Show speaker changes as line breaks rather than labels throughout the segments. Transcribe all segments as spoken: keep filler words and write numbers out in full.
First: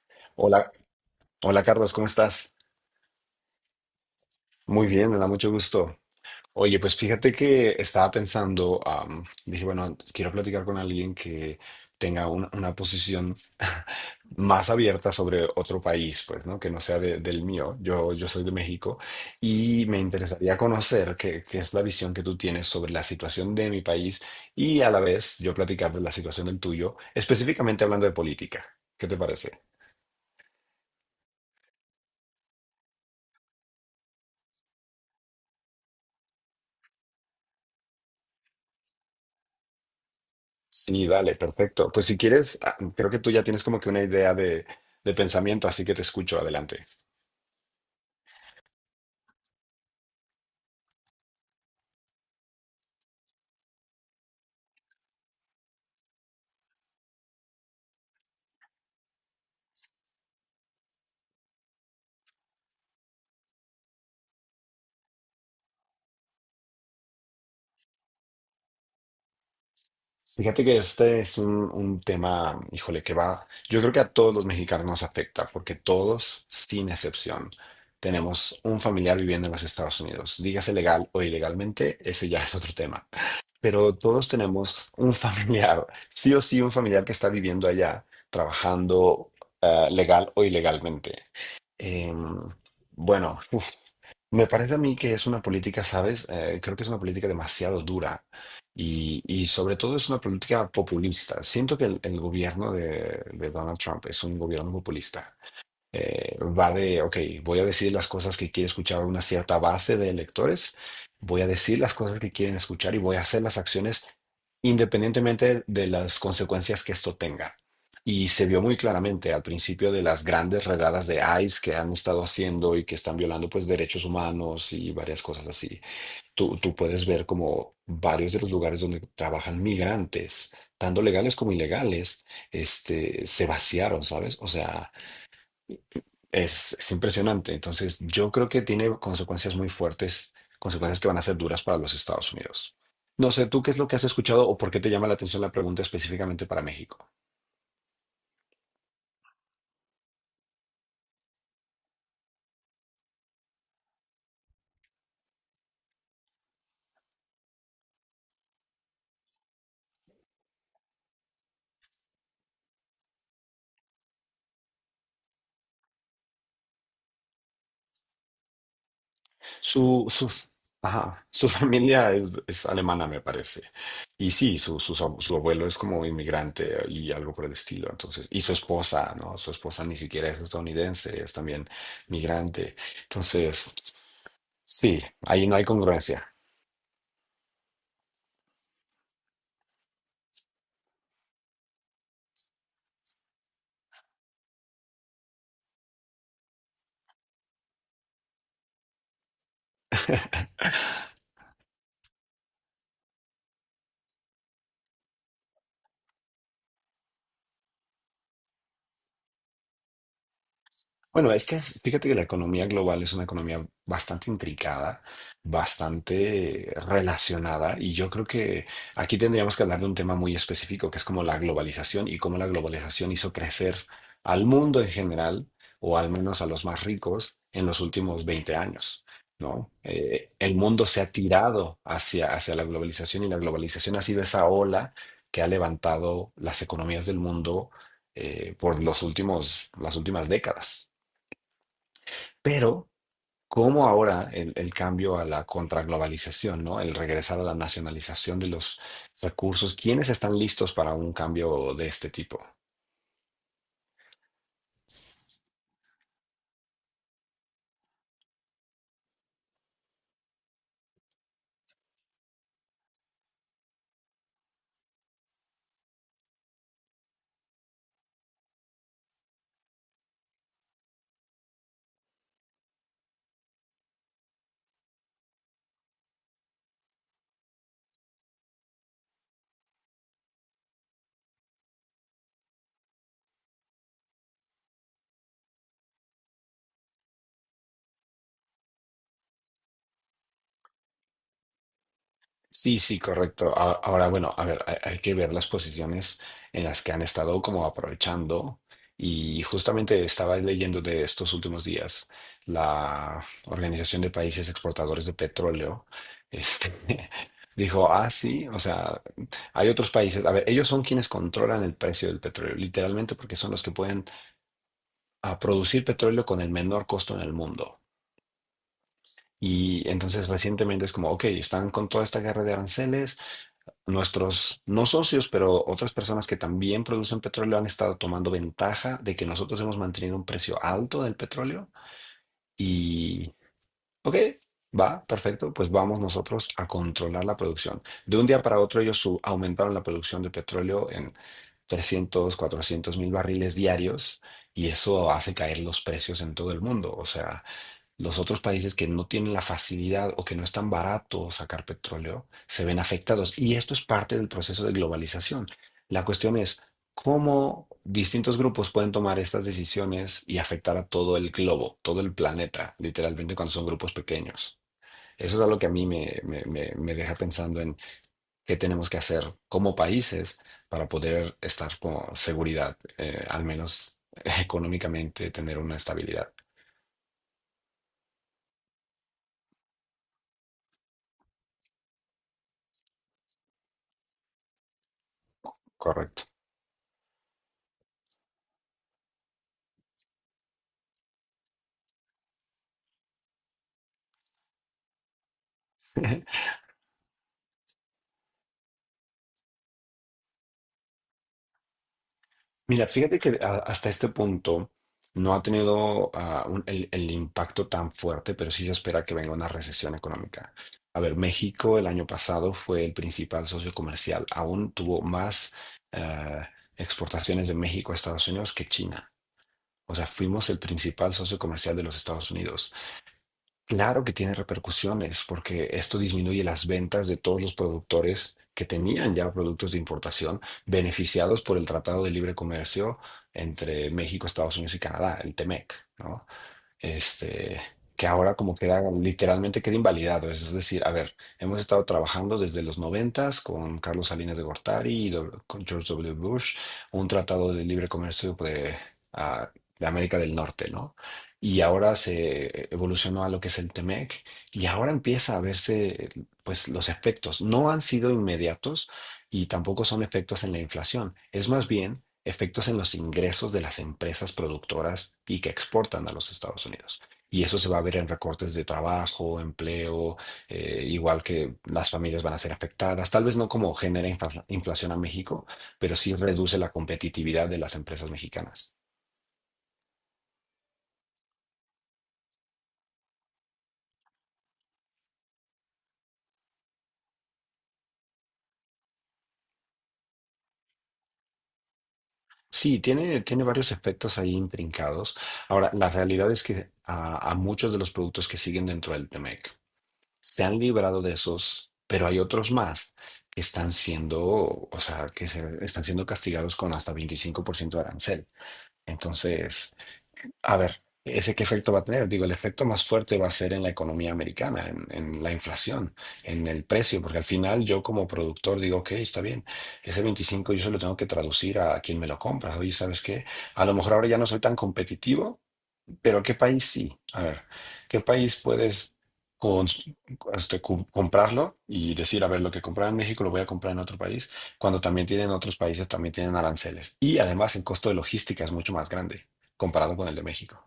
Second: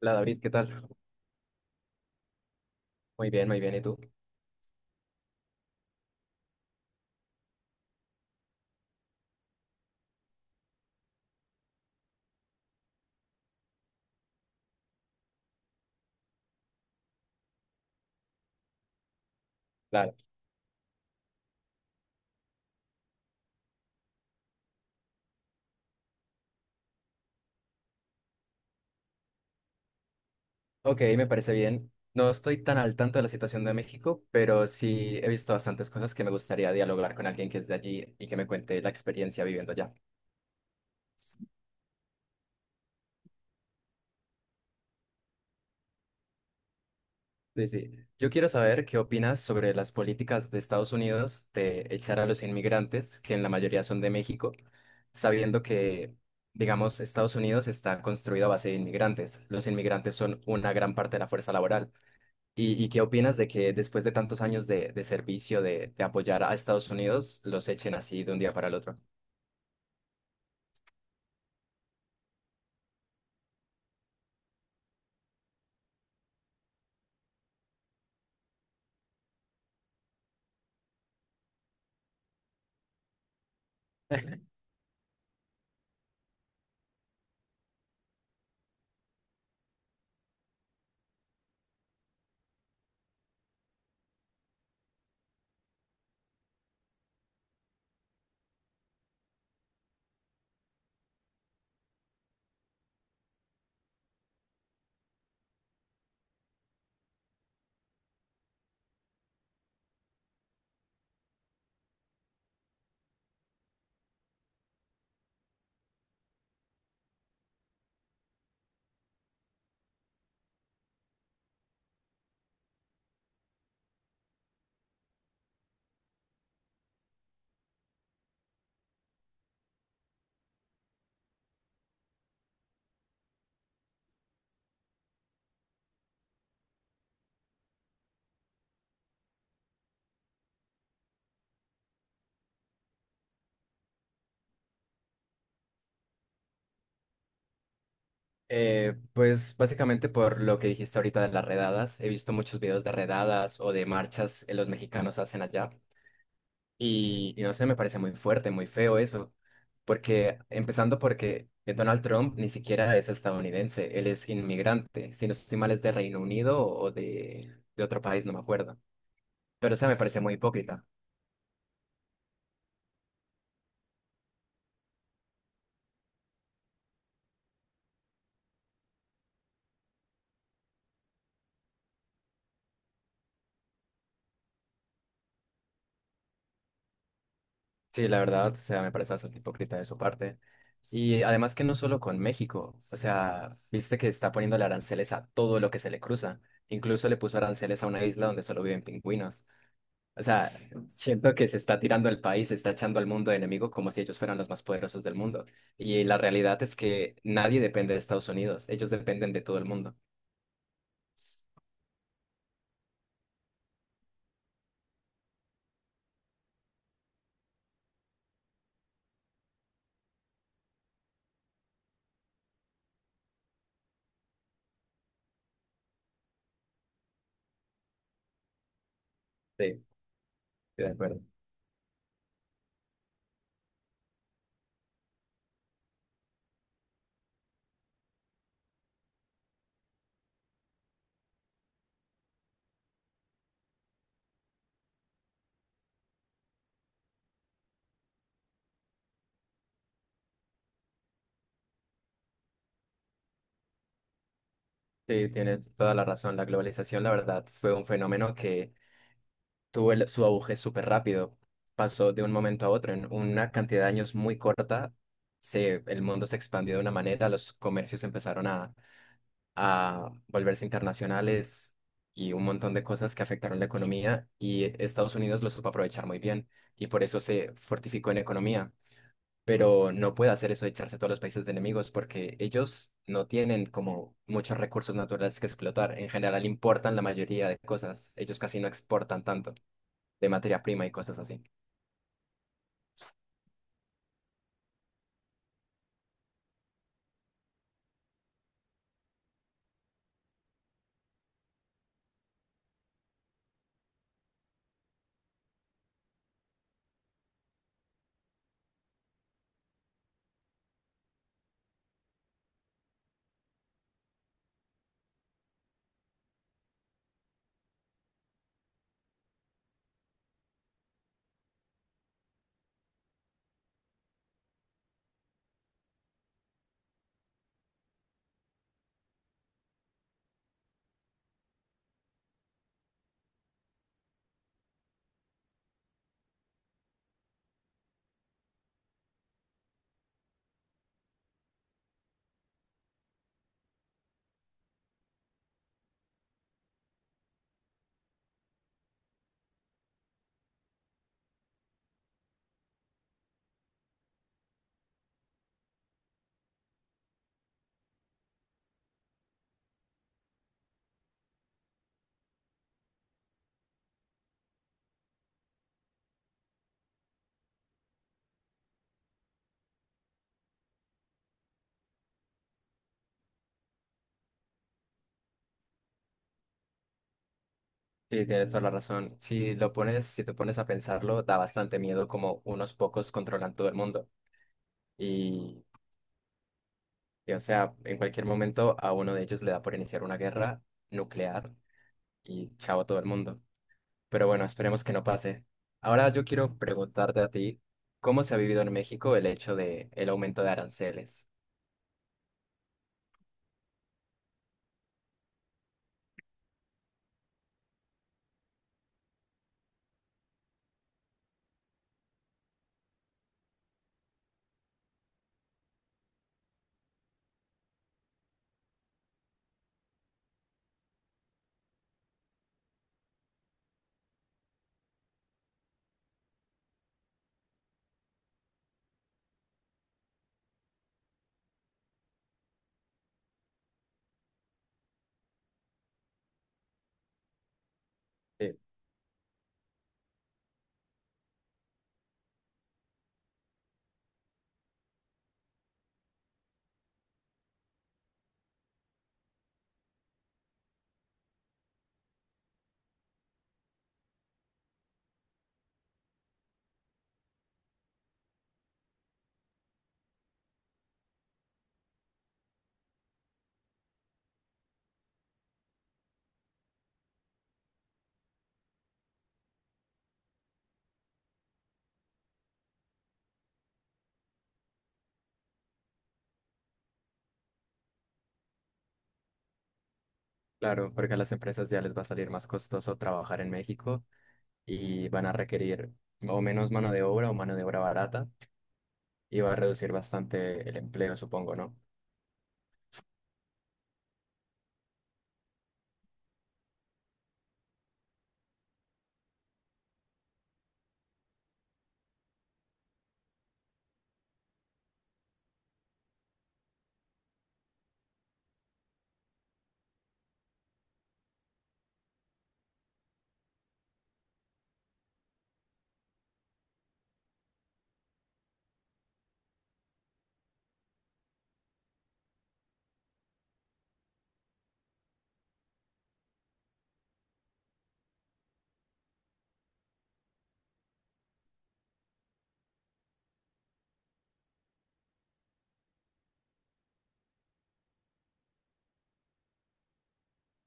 La David, ¿qué
Hola,
tal?
hola Carlos, ¿cómo estás?
Muy bien, muy bien. ¿Y tú?
Muy bien, me da mucho gusto. Oye, pues fíjate que estaba pensando, am, dije, bueno, quiero platicar con alguien que tenga una, una posición más abierta sobre otro país, pues, ¿no? Que no sea de- del mío. Yo, yo soy de México y me
Claro.
interesaría conocer qué, qué es la visión que tú tienes sobre la situación de mi país y a la vez yo platicar de la situación del tuyo, específicamente hablando de política. ¿Qué te parece?
Ok, me parece bien. No estoy tan al tanto de la situación de México, pero sí he visto bastantes cosas que me gustaría dialogar con alguien que es de allí y que me cuente la experiencia viviendo allá.
Sí, dale, perfecto. Pues si quieres, ah, creo que tú ya tienes como que una idea de, de pensamiento, así que te escucho, adelante.
Sí, sí. Yo quiero saber qué opinas sobre las políticas de Estados Unidos de echar a los inmigrantes, que en la mayoría son de México, sabiendo que, digamos, Estados Unidos está construido a base de inmigrantes. Los inmigrantes son una gran parte de la fuerza laboral. ¿Y, y qué opinas de que después de tantos años de, de servicio, de, de apoyar a Estados Unidos, los echen así de un día para el otro?
Fíjate que este es un, un tema, híjole, que va, yo creo que a todos los mexicanos nos afecta, porque todos, sin excepción, tenemos un familiar viviendo en los Estados Unidos, dígase legal o ilegalmente, ese ya es otro tema, pero todos tenemos un familiar, sí o sí, un familiar que está viviendo allá, trabajando, ah, legal o ilegalmente. Em, bueno, me parece a mí que es una política, ¿sabes? Eh, creo que es una política demasiado dura y, y sobre todo es una política populista. Siento que el, el gobierno de, de Donald Trump es un gobierno populista, eh, va de, ok, voy a decir las cosas que quiere escuchar una cierta base de electores, voy a decir las cosas que quieren escuchar y voy a hacer las acciones independientemente de las consecuencias que esto tenga. Y se vio muy claramente al principio de las grandes redadas de I C E que han estado haciendo y que están violando pues derechos humanos y varias cosas así. Tú, tú puedes ver como varios de los lugares donde trabajan migrantes, tanto legales como ilegales, este, se vaciaron, ¿sabes? O sea, es, es impresionante. Entonces, yo creo que tiene consecuencias muy fuertes, consecuencias que van a ser duras para los Estados Unidos. No sé, ¿tú qué es lo que has escuchado o por qué te llama la atención la pregunta específicamente para México?
Eh, pues básicamente por lo que dijiste ahorita de las redadas, he visto muchos videos de redadas o de marchas que los mexicanos hacen allá y, y no sé, me parece muy fuerte, muy feo eso, porque empezando porque Donald Trump ni siquiera es estadounidense, él es inmigrante, si no estoy mal es de Reino Unido o de, de otro país, no me acuerdo. Pero esa me
Su,
parece
su,
muy hipócrita.
ajá, su familia es, es alemana, me parece. Y sí, su, su, su su abuelo es como inmigrante, eh, y algo por el estilo. Entonces, y su esposa, ¿no? Su esposa ni siquiera es estadounidense, es también migrante. Entonces, sí, ahí no hay congruencia.
Sí, la verdad, o sea, me parece bastante hipócrita de su parte. Y además que no solo con México, o sea, viste que está poniendo aranceles a todo lo que se le cruza. Incluso le puso aranceles a una isla donde solo viven pingüinos. O sea, siento que se está tirando el país, se está echando al mundo de enemigo como si ellos fueran los más poderosos del mundo. Y la realidad es que nadie depende de Estados Unidos, ellos dependen de todo el mundo.
Bueno, es que es- fíjate que la economía global es una economía bastante intricada, bastante relacionada, y yo creo que aquí tendríamos que hablar de un tema muy específico, que es como la globalización y cómo la globalización hizo crecer al mundo en general, o al menos a los más ricos, en los últimos veinte años,
Sí,
¿no?
estoy
Eh, el mundo
de
se ha
acuerdo.
tirado hacia, hacia la globalización y la globalización ha sido esa ola que ha levantado las economías del mundo, eh, por los últimos, las últimas décadas. Pero, como ahora el, el cambio a la contraglobalización, ¿no? El regresar a la nacionalización de los recursos, ¿quiénes están listos para un cambio de este tipo?
Sí, tienes toda la razón. La globalización, la verdad, fue un fenómeno que tuvo el- su auge súper rápido. Pasó de un momento a otro. En una cantidad de años muy corta, se, el mundo se expandió de una manera, los comercios empezaron a a volverse internacionales y un montón de cosas que afectaron la economía y Estados Unidos lo supo aprovechar muy bien y por eso se fortificó en economía. Pero no puede hacer eso de echarse a todos los países de enemigos porque ellos no tienen como muchos recursos naturales que explotar. En general importan la mayoría de cosas. Ellos casi no exportan tanto de materia prima y cosas así.
Sí, sí, correcto. A- Ahora, bueno, a ver, hay, hay que ver las posiciones en las que han estado como aprovechando. Y justamente estaba leyendo de estos últimos días la Organización de Países Exportadores de Petróleo, este, dijo, ah, sí, o sea, hay otros países, a ver, ellos son quienes controlan el precio del petróleo, literalmente porque son los que pueden, ah, producir petróleo con el menor costo en el mundo. Y entonces recientemente es como, ok, están con toda esta guerra de aranceles. Nuestros, no socios, pero otras personas que también producen petróleo han estado tomando ventaja de que nosotros hemos mantenido un precio alto del petróleo y, ok, va, perfecto, pues vamos nosotros a controlar la producción. De un día para otro ellos su- aumentaron la producción de petróleo en trescientos cuatrocientos mil barriles diarios y eso hace caer los precios en todo el mundo. O sea, los otros países que no tienen la facilidad o que no es tan barato sacar petróleo se ven afectados. Y esto es parte del proceso de globalización. La cuestión es cómo distintos grupos pueden tomar estas decisiones y afectar a todo el globo, todo el planeta, literalmente cuando son grupos pequeños. Eso es algo que a mí me, me- me- me deja pensando en qué tenemos que hacer como países para poder estar con seguridad, eh, al menos económicamente, tener una estabilidad.
Sí, tienes toda la razón. Si lo pones, si te pones a pensarlo, da bastante miedo como unos pocos controlan todo el mundo. Y
Correcto.
Y, o sea, en cualquier momento a uno de ellos le da por iniciar una guerra nuclear y chao a todo el mundo. Pero bueno, esperemos que no pase. Ahora yo quiero preguntarte a ti, ¿cómo se ha vivido en México el hecho de el aumento de aranceles?
Mira, fíjate que a- hasta este punto no ha tenido, ah, un- el, el impacto tan fuerte, pero sí se espera que venga una recesión económica. A ver, México el año pasado fue el principal socio comercial. Aún tuvo más, ah, exportaciones de México a Estados Unidos que China. O sea, fuimos el principal socio comercial de los Estados Unidos. Claro que tiene repercusiones, porque esto disminuye las ventas de todos los productores que tenían ya productos de importación beneficiados por el Tratado de Libre Comercio entre México, Estados Unidos y Canadá, el T M E C, ¿no? este, que ahora como
Sí,
que era literalmente queda invalidado. Es decir, a ver, hemos estado trabajando desde los noventas con Carlos Salinas de Gortari y do- con George W. Bush, un tratado de libre comercio de, ah, de América del Norte, ¿no? Y ahora se evolucionó a lo que es el Temec y ahora empieza a verse, eh, pues los efectos. No han sido inmediatos y tampoco son efectos en la inflación. Es más bien efectos en los ingresos de las empresas productoras y que exportan a los Estados Unidos. Y eso se va a ver en recortes de trabajo, empleo, eh, igual que las familias van a ser afectadas, tal vez no como genera infla- inflación a México, pero sí reduce la competitividad de las empresas mexicanas.
claro, porque a las empresas ya les va a salir más costoso trabajar en México y van a requerir o menos mano de obra o mano de obra barata y va a reducir bastante el empleo, supongo, ¿no?
Sí, tiene, tiene varios efectos ahí intrincados. Ahora, la realidad es que a, a muchos de los productos que siguen dentro del t M E C se han librado de esos, pero hay otros más que están siendo, o sea, que se, están siendo castigados con hasta veinticinco por ciento de arancel. Entonces, a ver, ¿ese qué efecto va a tener? Digo, el efecto más fuerte va a ser en la economía americana, en, en la inflación, en el precio, porque al final yo como productor digo, ok, está bien, ese veinticinco yo se lo tengo que traducir a quien me lo compra. Oye, ¿sabes qué? A lo mejor ahora ya no soy tan competitivo, pero ¿qué país sí? A ver, ¿qué país puedes cons- este, cum- comprarlo y decir, a ver, lo que compraba en México lo voy a comprar en otro país, cuando también tienen otros países, también tienen aranceles? Y además el costo de logística es mucho más grande comparado con el de México.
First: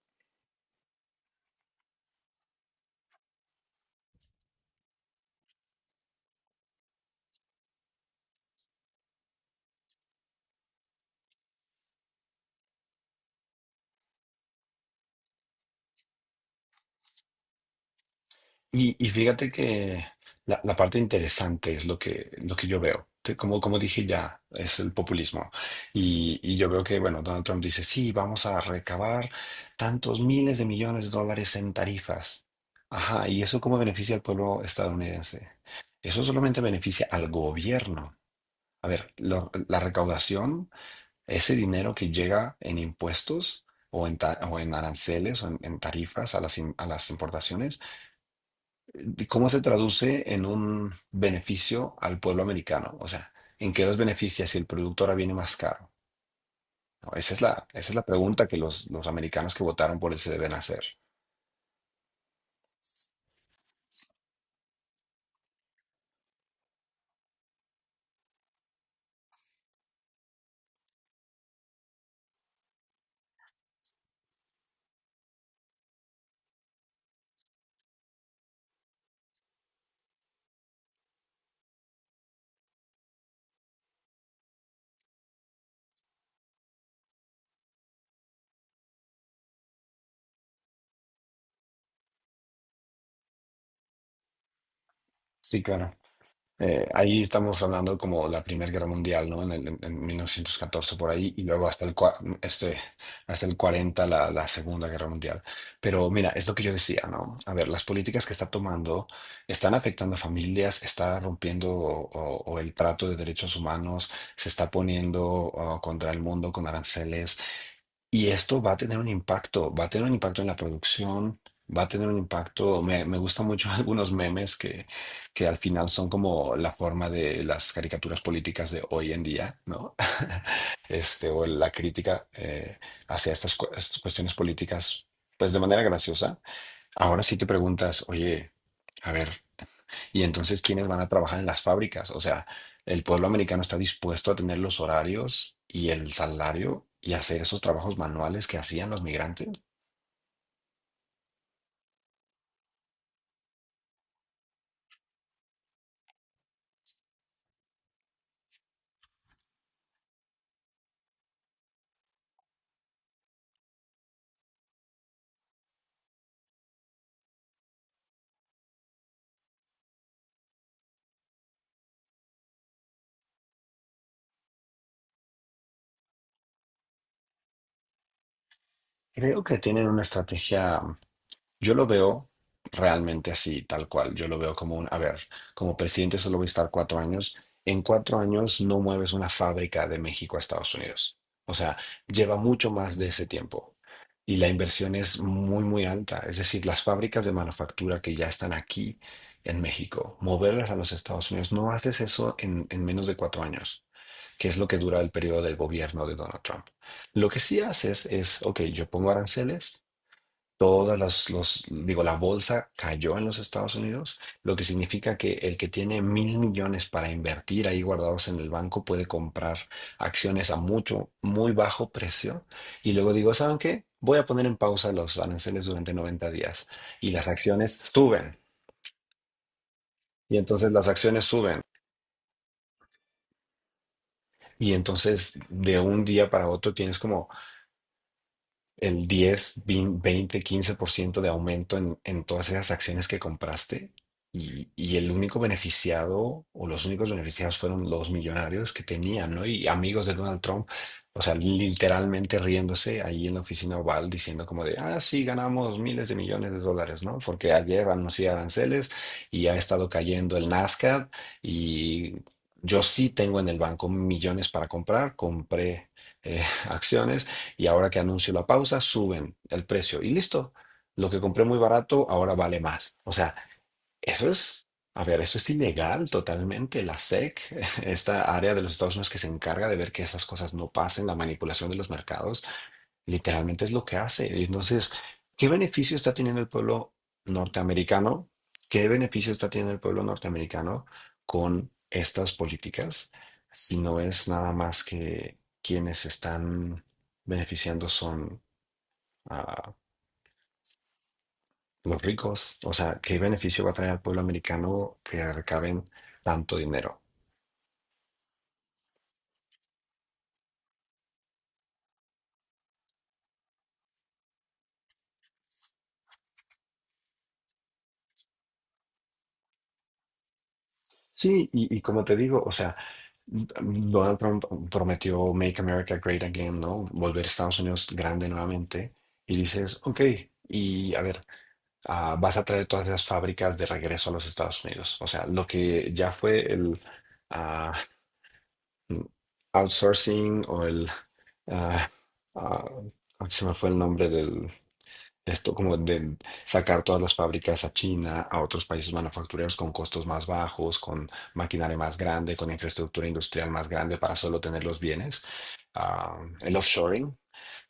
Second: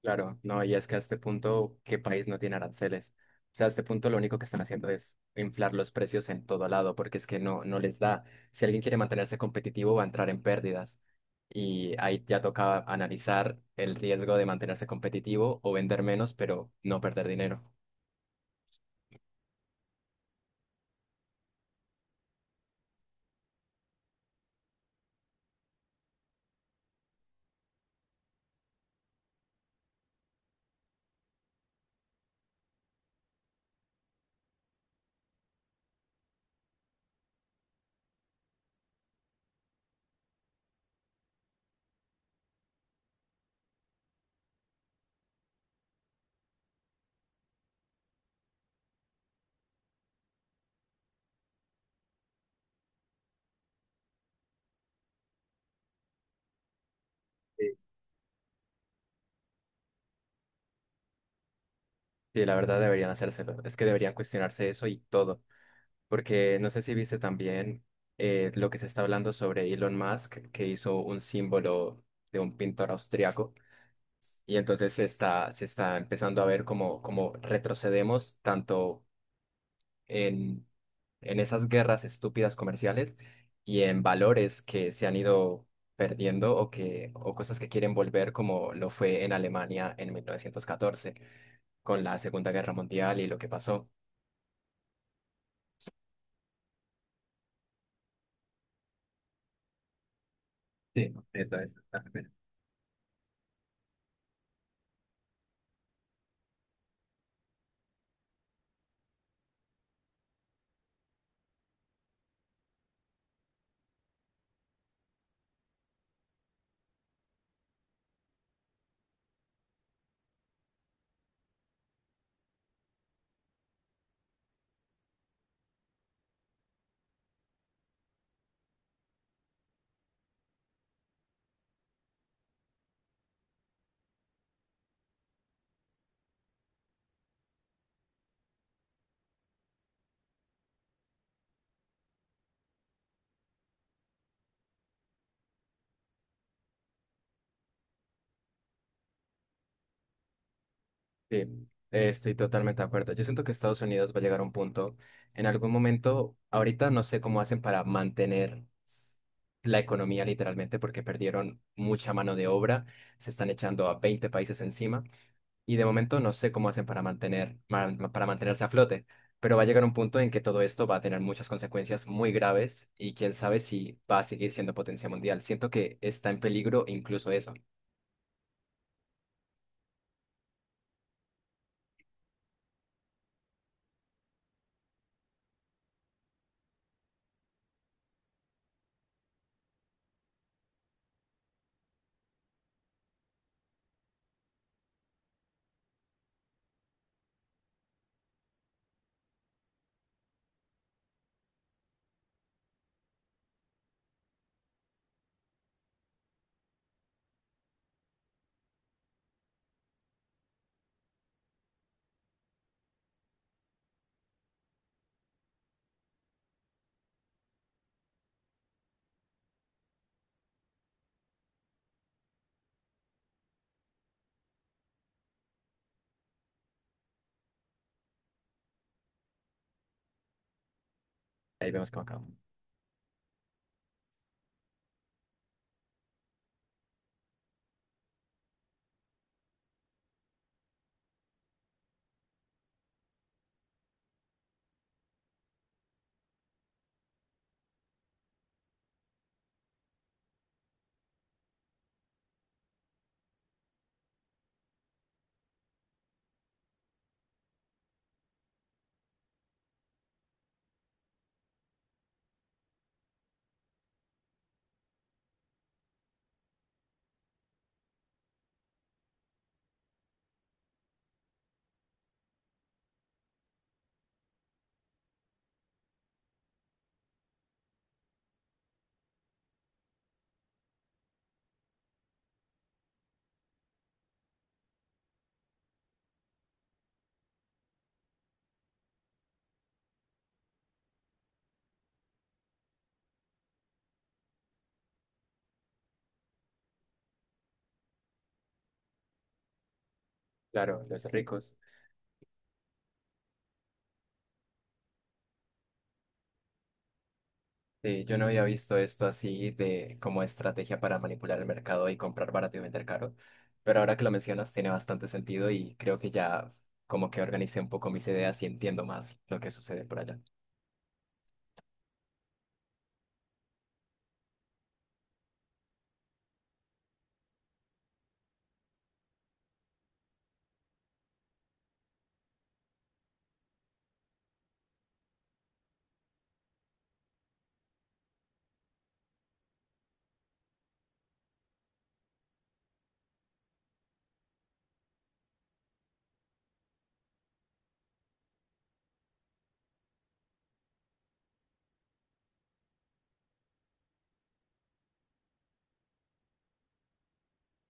Claro, no, y es que a este punto, ¿qué país no tiene aranceles? O sea, a este punto lo único que están haciendo es inflar los precios en todo lado, porque es que no, no les da. Si alguien quiere mantenerse competitivo, va a entrar en pérdidas. Y ahí ya toca analizar el riesgo de mantenerse competitivo o vender menos, pero no perder dinero.
Y, y fíjate que la, la parte interesante es lo que, lo que yo veo. Te- Como, como dije ya, es el populismo. Y, y yo veo que, bueno, Donald Trump dice, sí, vamos a recabar tantos miles de millones de dólares en tarifas. Ajá, ¿y eso cómo beneficia al pueblo estadounidense? Eso solamente beneficia al gobierno. A ver, lo- la recaudación, ese dinero que llega en impuestos o en, ta- o en aranceles o en, en tarifas a las, im- a las importaciones, ¿cómo se traduce en un beneficio al pueblo americano? O sea, ¿en qué los beneficia si el producto ahora viene más caro? No, esa es la,
Sí,
esa es la pregunta que los, los americanos que votaron por él se deben hacer.
sí, la verdad deberían hacérselo. Es que deberían cuestionarse eso y todo. Porque no sé si viste también eh, lo que se está hablando sobre Elon Musk, que hizo un símbolo de un pintor austriaco. Y entonces se está, se está empezando a ver cómo, cómo retrocedemos tanto en, en esas guerras estúpidas comerciales y en valores que se han ido perdiendo o, que, o cosas que quieren volver como lo fue en Alemania en mil novecientos catorce con la Segunda Guerra Mundial y lo que pasó.
Sí, claro. Eh, ahí estamos hablando como la Primera Guerra Mundial, ¿no? En, el- en- en mil novecientos catorce por
Sí,
ahí y
eso
luego
es.
hasta el, cua- este, hasta el cuarenta la, la Segunda Guerra Mundial. Pero mira, es lo que yo decía, ¿no? A ver, las políticas que está tomando están afectando a familias, está rompiendo o, o- o el trato de derechos humanos, se está poniendo, oh, contra el mundo con aranceles. Y esto va a tener un impacto, va a tener un impacto en la producción, va a tener un impacto, me, me gustan mucho algunos memes que, que al final son como la forma de las caricaturas políticas de hoy en día, ¿no? Este, o la crítica, eh, hacia estas, cu- estas cuestiones políticas, pues de manera graciosa. Ahora sí te preguntas, oye, a ver. Y entonces, ¿quiénes van a trabajar en las fábricas? O sea, el pueblo americano está dispuesto a tener los horarios y el salario y hacer esos trabajos manuales que hacían los migrantes.
Sí, eh, estoy totalmente de acuerdo. Yo siento que Estados Unidos va a llegar a un punto, en algún momento, ahorita no sé cómo hacen para mantener la economía literalmente porque perdieron mucha mano de obra, se están echando a veinte países encima y de momento no sé cómo hacen para mantener, ma- ma- para mantenerse a flote, pero va a llegar un punto en que todo esto va a tener muchas consecuencias muy graves y quién sabe si va a seguir siendo potencia mundial. Siento que está en peligro incluso eso.
Creo que tienen una estrategia. Yo lo veo realmente así, tal cual. Yo lo veo como un, a ver, como presidente solo voy a estar cuatro años. En cuatro años no mueves una fábrica de México a Estados Unidos. O sea, lleva mucho más de ese tiempo. Y la inversión es muy, muy alta. Es decir, las fábricas de manufactura que ya están aquí en México, moverlas a los Estados Unidos, no haces eso en, en menos de cuatro años, que es lo que dura el periodo del gobierno de Donald Trump. Lo que sí haces es, ok, yo pongo aranceles. Todas las, los, digo, la bolsa cayó en los Estados Unidos, lo que significa que el que tiene mil millones para invertir ahí guardados en el banco puede comprar acciones a mucho, muy bajo precio. Y luego digo, ¿saben qué? Voy a poner en pausa los aranceles durante noventa días y las acciones suben. Y entonces las acciones suben.
Ahí vemos cómo acaba.
Y entonces de un día para otro tienes como el diez veinte quince por ciento de aumento en, en todas esas acciones que compraste y, y el único beneficiado o los únicos beneficiados fueron los millonarios que tenían, ¿no? Y amigos de Donald Trump, o sea, literalmente riéndose ahí en la oficina Oval diciendo como de, ah, sí, ganamos miles de millones de dólares, ¿no? Porque ayer anuncié aranceles y ha estado cayendo el Nasdaq y yo sí tengo en el banco millones para comprar, compré eh, acciones y ahora que anuncio la pausa, suben el precio y listo. Lo que compré muy barato ahora vale más. O sea, eso es, a ver, eso es ilegal totalmente. La S E C, esta área de los Estados Unidos que se encarga de ver que esas cosas no pasen, la manipulación de los mercados, literalmente es lo que hace. Entonces, ¿qué beneficio está teniendo el pueblo norteamericano? ¿Qué beneficio está teniendo el pueblo norteamericano con estas políticas? Si no es nada más que quienes están beneficiando son ah,
Claro, los ricos.
los ricos. O sea, ¿qué beneficio va a traer al pueblo americano que recaben tanto dinero?
Sí, yo no había visto esto así de como estrategia para manipular el mercado y comprar barato y vender caro, pero ahora que lo mencionas tiene bastante sentido y creo que ya como que organicé un poco mis ideas y entiendo más lo que sucede por allá.
Sí, y, y como te digo, o sea, Donald Trump prometió Make America Great Again, ¿no? Volver a Estados Unidos grande nuevamente. Y dices, ok, y a ver, ah, vas a traer todas esas fábricas de regreso a los Estados Unidos. O sea, lo que ya fue el ah, outsourcing o el... ah, ah, se me fue el nombre del... Esto como de sacar todas las fábricas a China, a otros países manufactureros con costos más bajos, con maquinaria más grande, con infraestructura industrial más grande para solo tener los bienes. Ah, el offshoring,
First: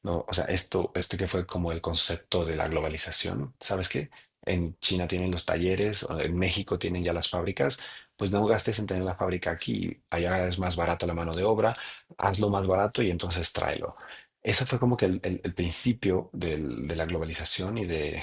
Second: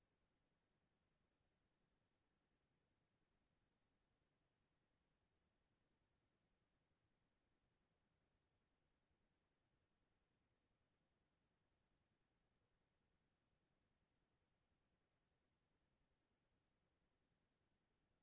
no, o sea, esto, esto que fue como el concepto de la globalización, ¿sabes qué? En China tienen los talleres, o en México tienen ya las fábricas, pues no gastes en tener la fábrica aquí, allá es más barato la mano de obra, hazlo más barato y entonces tráelo. Eso fue como que el, el- el principio del- de la globalización y de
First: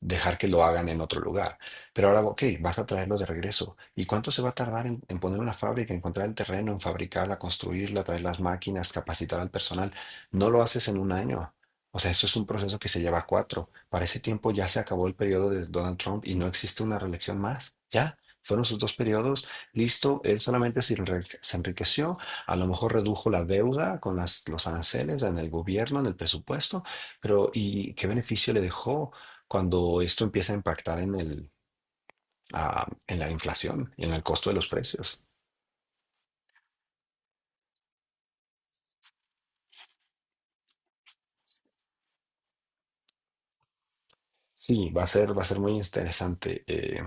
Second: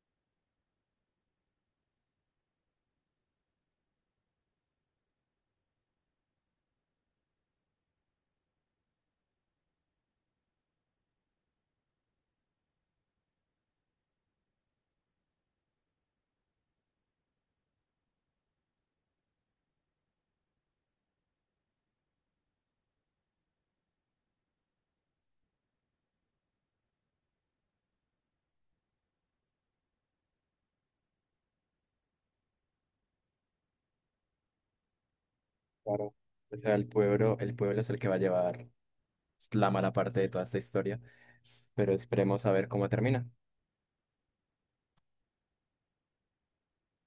dejar que lo hagan en otro lugar. Pero ahora, ok, vas a traerlo de regreso. ¿Y cuánto se va a tardar en, en poner una fábrica, encontrar el terreno, en fabricarla, construirla, traer las máquinas, capacitar al personal? No lo haces en un año. O sea, eso es un proceso que se lleva cuatro. Para ese tiempo ya se acabó el periodo de Donald Trump y no existe una reelección más. Ya, fueron sus dos periodos. Listo, él solamente se enrique- se enriqueció. A lo mejor redujo la deuda con las- los aranceles en el gobierno, en el presupuesto. Pero, ¿y qué beneficio le dejó cuando esto empieza a impactar en el, ah, en la inflación y en el costo de los precios?
Claro. O sea, el pueblo, el pueblo es el que va a llevar la mala parte de toda esta historia, pero esperemos a ver cómo termina.
Sí, va a ser, va a ser muy interesante. eh,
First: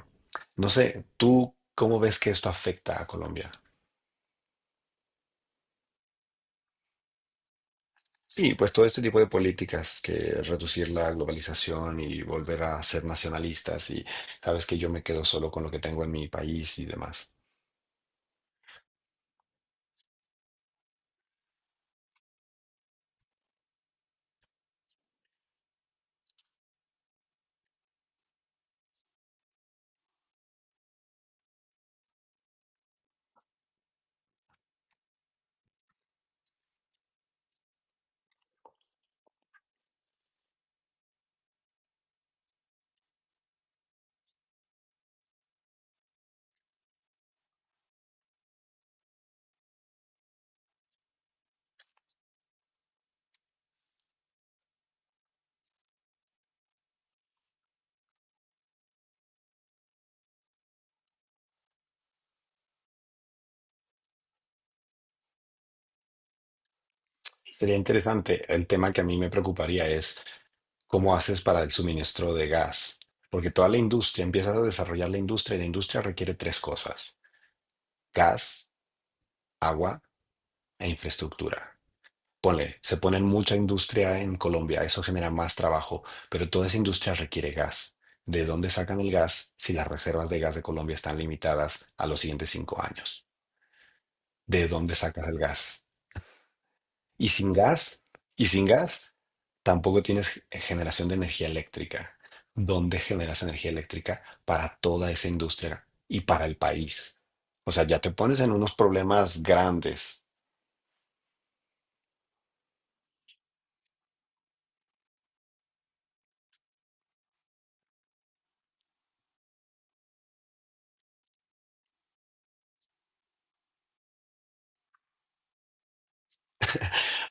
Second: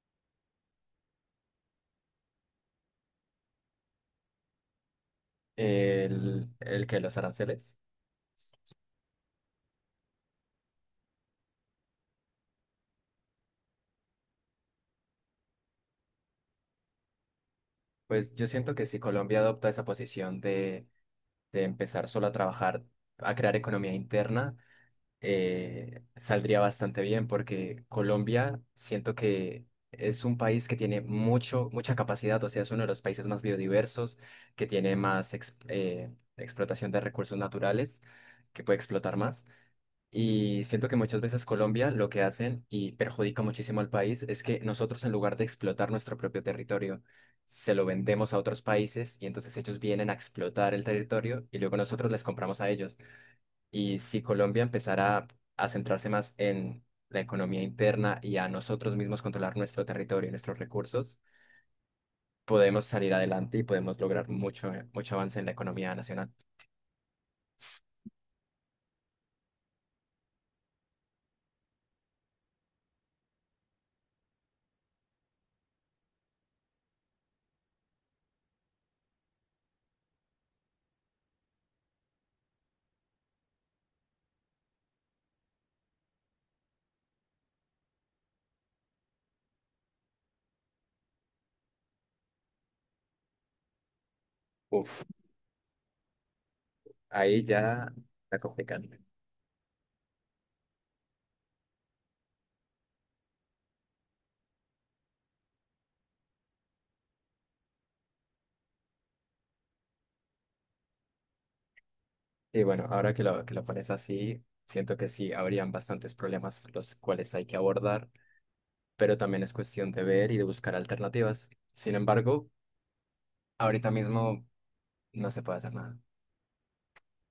No sé, ¿tú cómo ves que esto afecta a Colombia?
El, el que los aranceles.
Sí, pues todo este tipo de políticas que reducir la globalización y volver a ser nacionalistas y sabes que yo me quedo solo con lo que tengo en mi país y demás.
Pues yo siento que si Colombia adopta esa posición de, de empezar solo a trabajar, a crear economía interna, eh, saldría bastante bien porque Colombia siento que es un país que tiene mucho, mucha capacidad, o sea, es uno de los países más biodiversos, que tiene más ex- eh, explotación de recursos naturales, que puede explotar más. Y siento que muchas veces Colombia lo que hacen y perjudica muchísimo al país es que nosotros en lugar de explotar nuestro propio territorio, se lo vendemos a otros países y entonces ellos vienen a explotar el territorio y luego nosotros les compramos a ellos. Y si Colombia empezara a a centrarse más en la economía interna y a nosotros mismos controlar nuestro territorio y nuestros recursos, podemos salir adelante y podemos lograr mucho, mucho avance en la economía nacional.
Sería interesante. El tema que a mí me preocuparía es cómo haces para el suministro de gas, porque toda la industria, empiezas a desarrollar la industria y la industria requiere tres cosas, gas, agua e infraestructura. Ponle, se pone mucha industria en Colombia, eso genera más trabajo, pero toda esa industria requiere gas. ¿De dónde sacan el gas si las reservas de gas de Colombia están limitadas a los siguientes cinco años? ¿De dónde
Uf,
sacas el gas? Y
ahí
sin
ya
gas,
está
y sin
complicado.
gas, tampoco tienes generación de energía eléctrica. ¿Dónde generas energía eléctrica para toda esa industria y para el país? O sea, ya te pones en unos problemas grandes.
Y bueno, ahora que lo, que lo pones así, siento que sí, habrían bastantes problemas los cuales hay que abordar, pero también es cuestión de ver y de buscar alternativas. Sin embargo, ahorita mismo no se puede hacer nada.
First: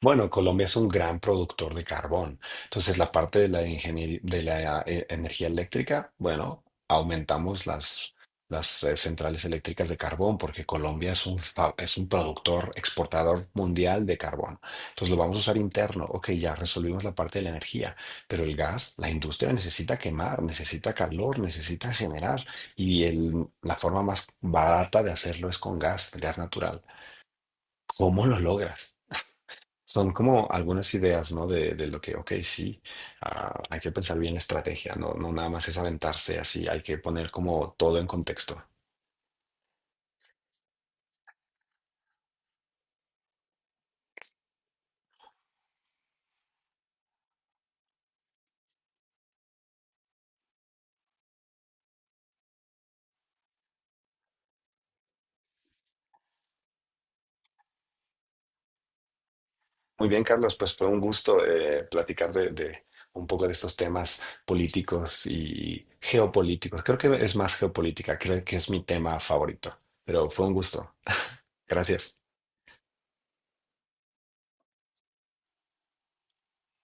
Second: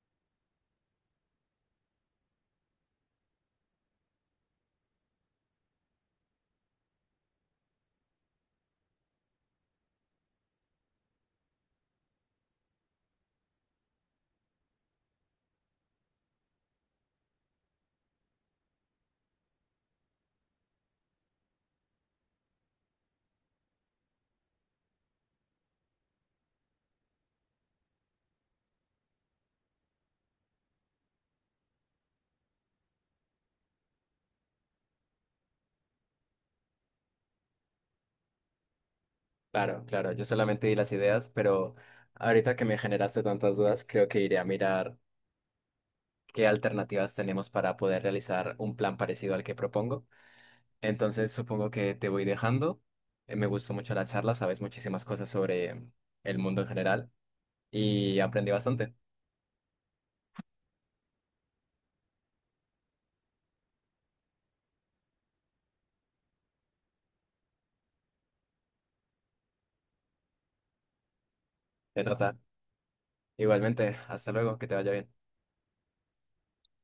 Bueno, Colombia es un gran productor de carbón. Entonces, la parte de la ingeniería de la eh, energía eléctrica, bueno, aumentamos las, las eh, centrales eléctricas de carbón porque Colombia es un, fa- es un productor exportador mundial de carbón. Entonces, lo vamos a usar interno. Ok, ya resolvimos la parte de la energía, pero el gas, la industria necesita quemar, necesita calor, necesita generar. Y el- la forma más barata de hacerlo es con gas, gas natural. ¿Cómo lo logras? Son como algunas ideas, ¿no? De, de lo que, ok, sí, ah, hay que pensar bien la estrategia, no, no nada más es aventarse así, hay que poner como todo en contexto.
Claro, claro, yo solamente di las ideas, pero ahorita que me generaste tantas dudas, creo que iré a mirar qué alternativas tenemos para poder realizar un plan parecido al que propongo. Entonces, supongo que te voy dejando. Eh, Me gustó mucho la charla, sabes muchísimas cosas sobre el mundo en general y aprendí bastante.
Muy bien, Carlos, pues fue un gusto eh, platicar de, de un poco de estos temas políticos y geopolíticos. Creo que es más geopolítica, creo que es mi tema favorito, pero fue un gusto.
De
Gracias.
nota. Igualmente, hasta luego, que te vaya bien.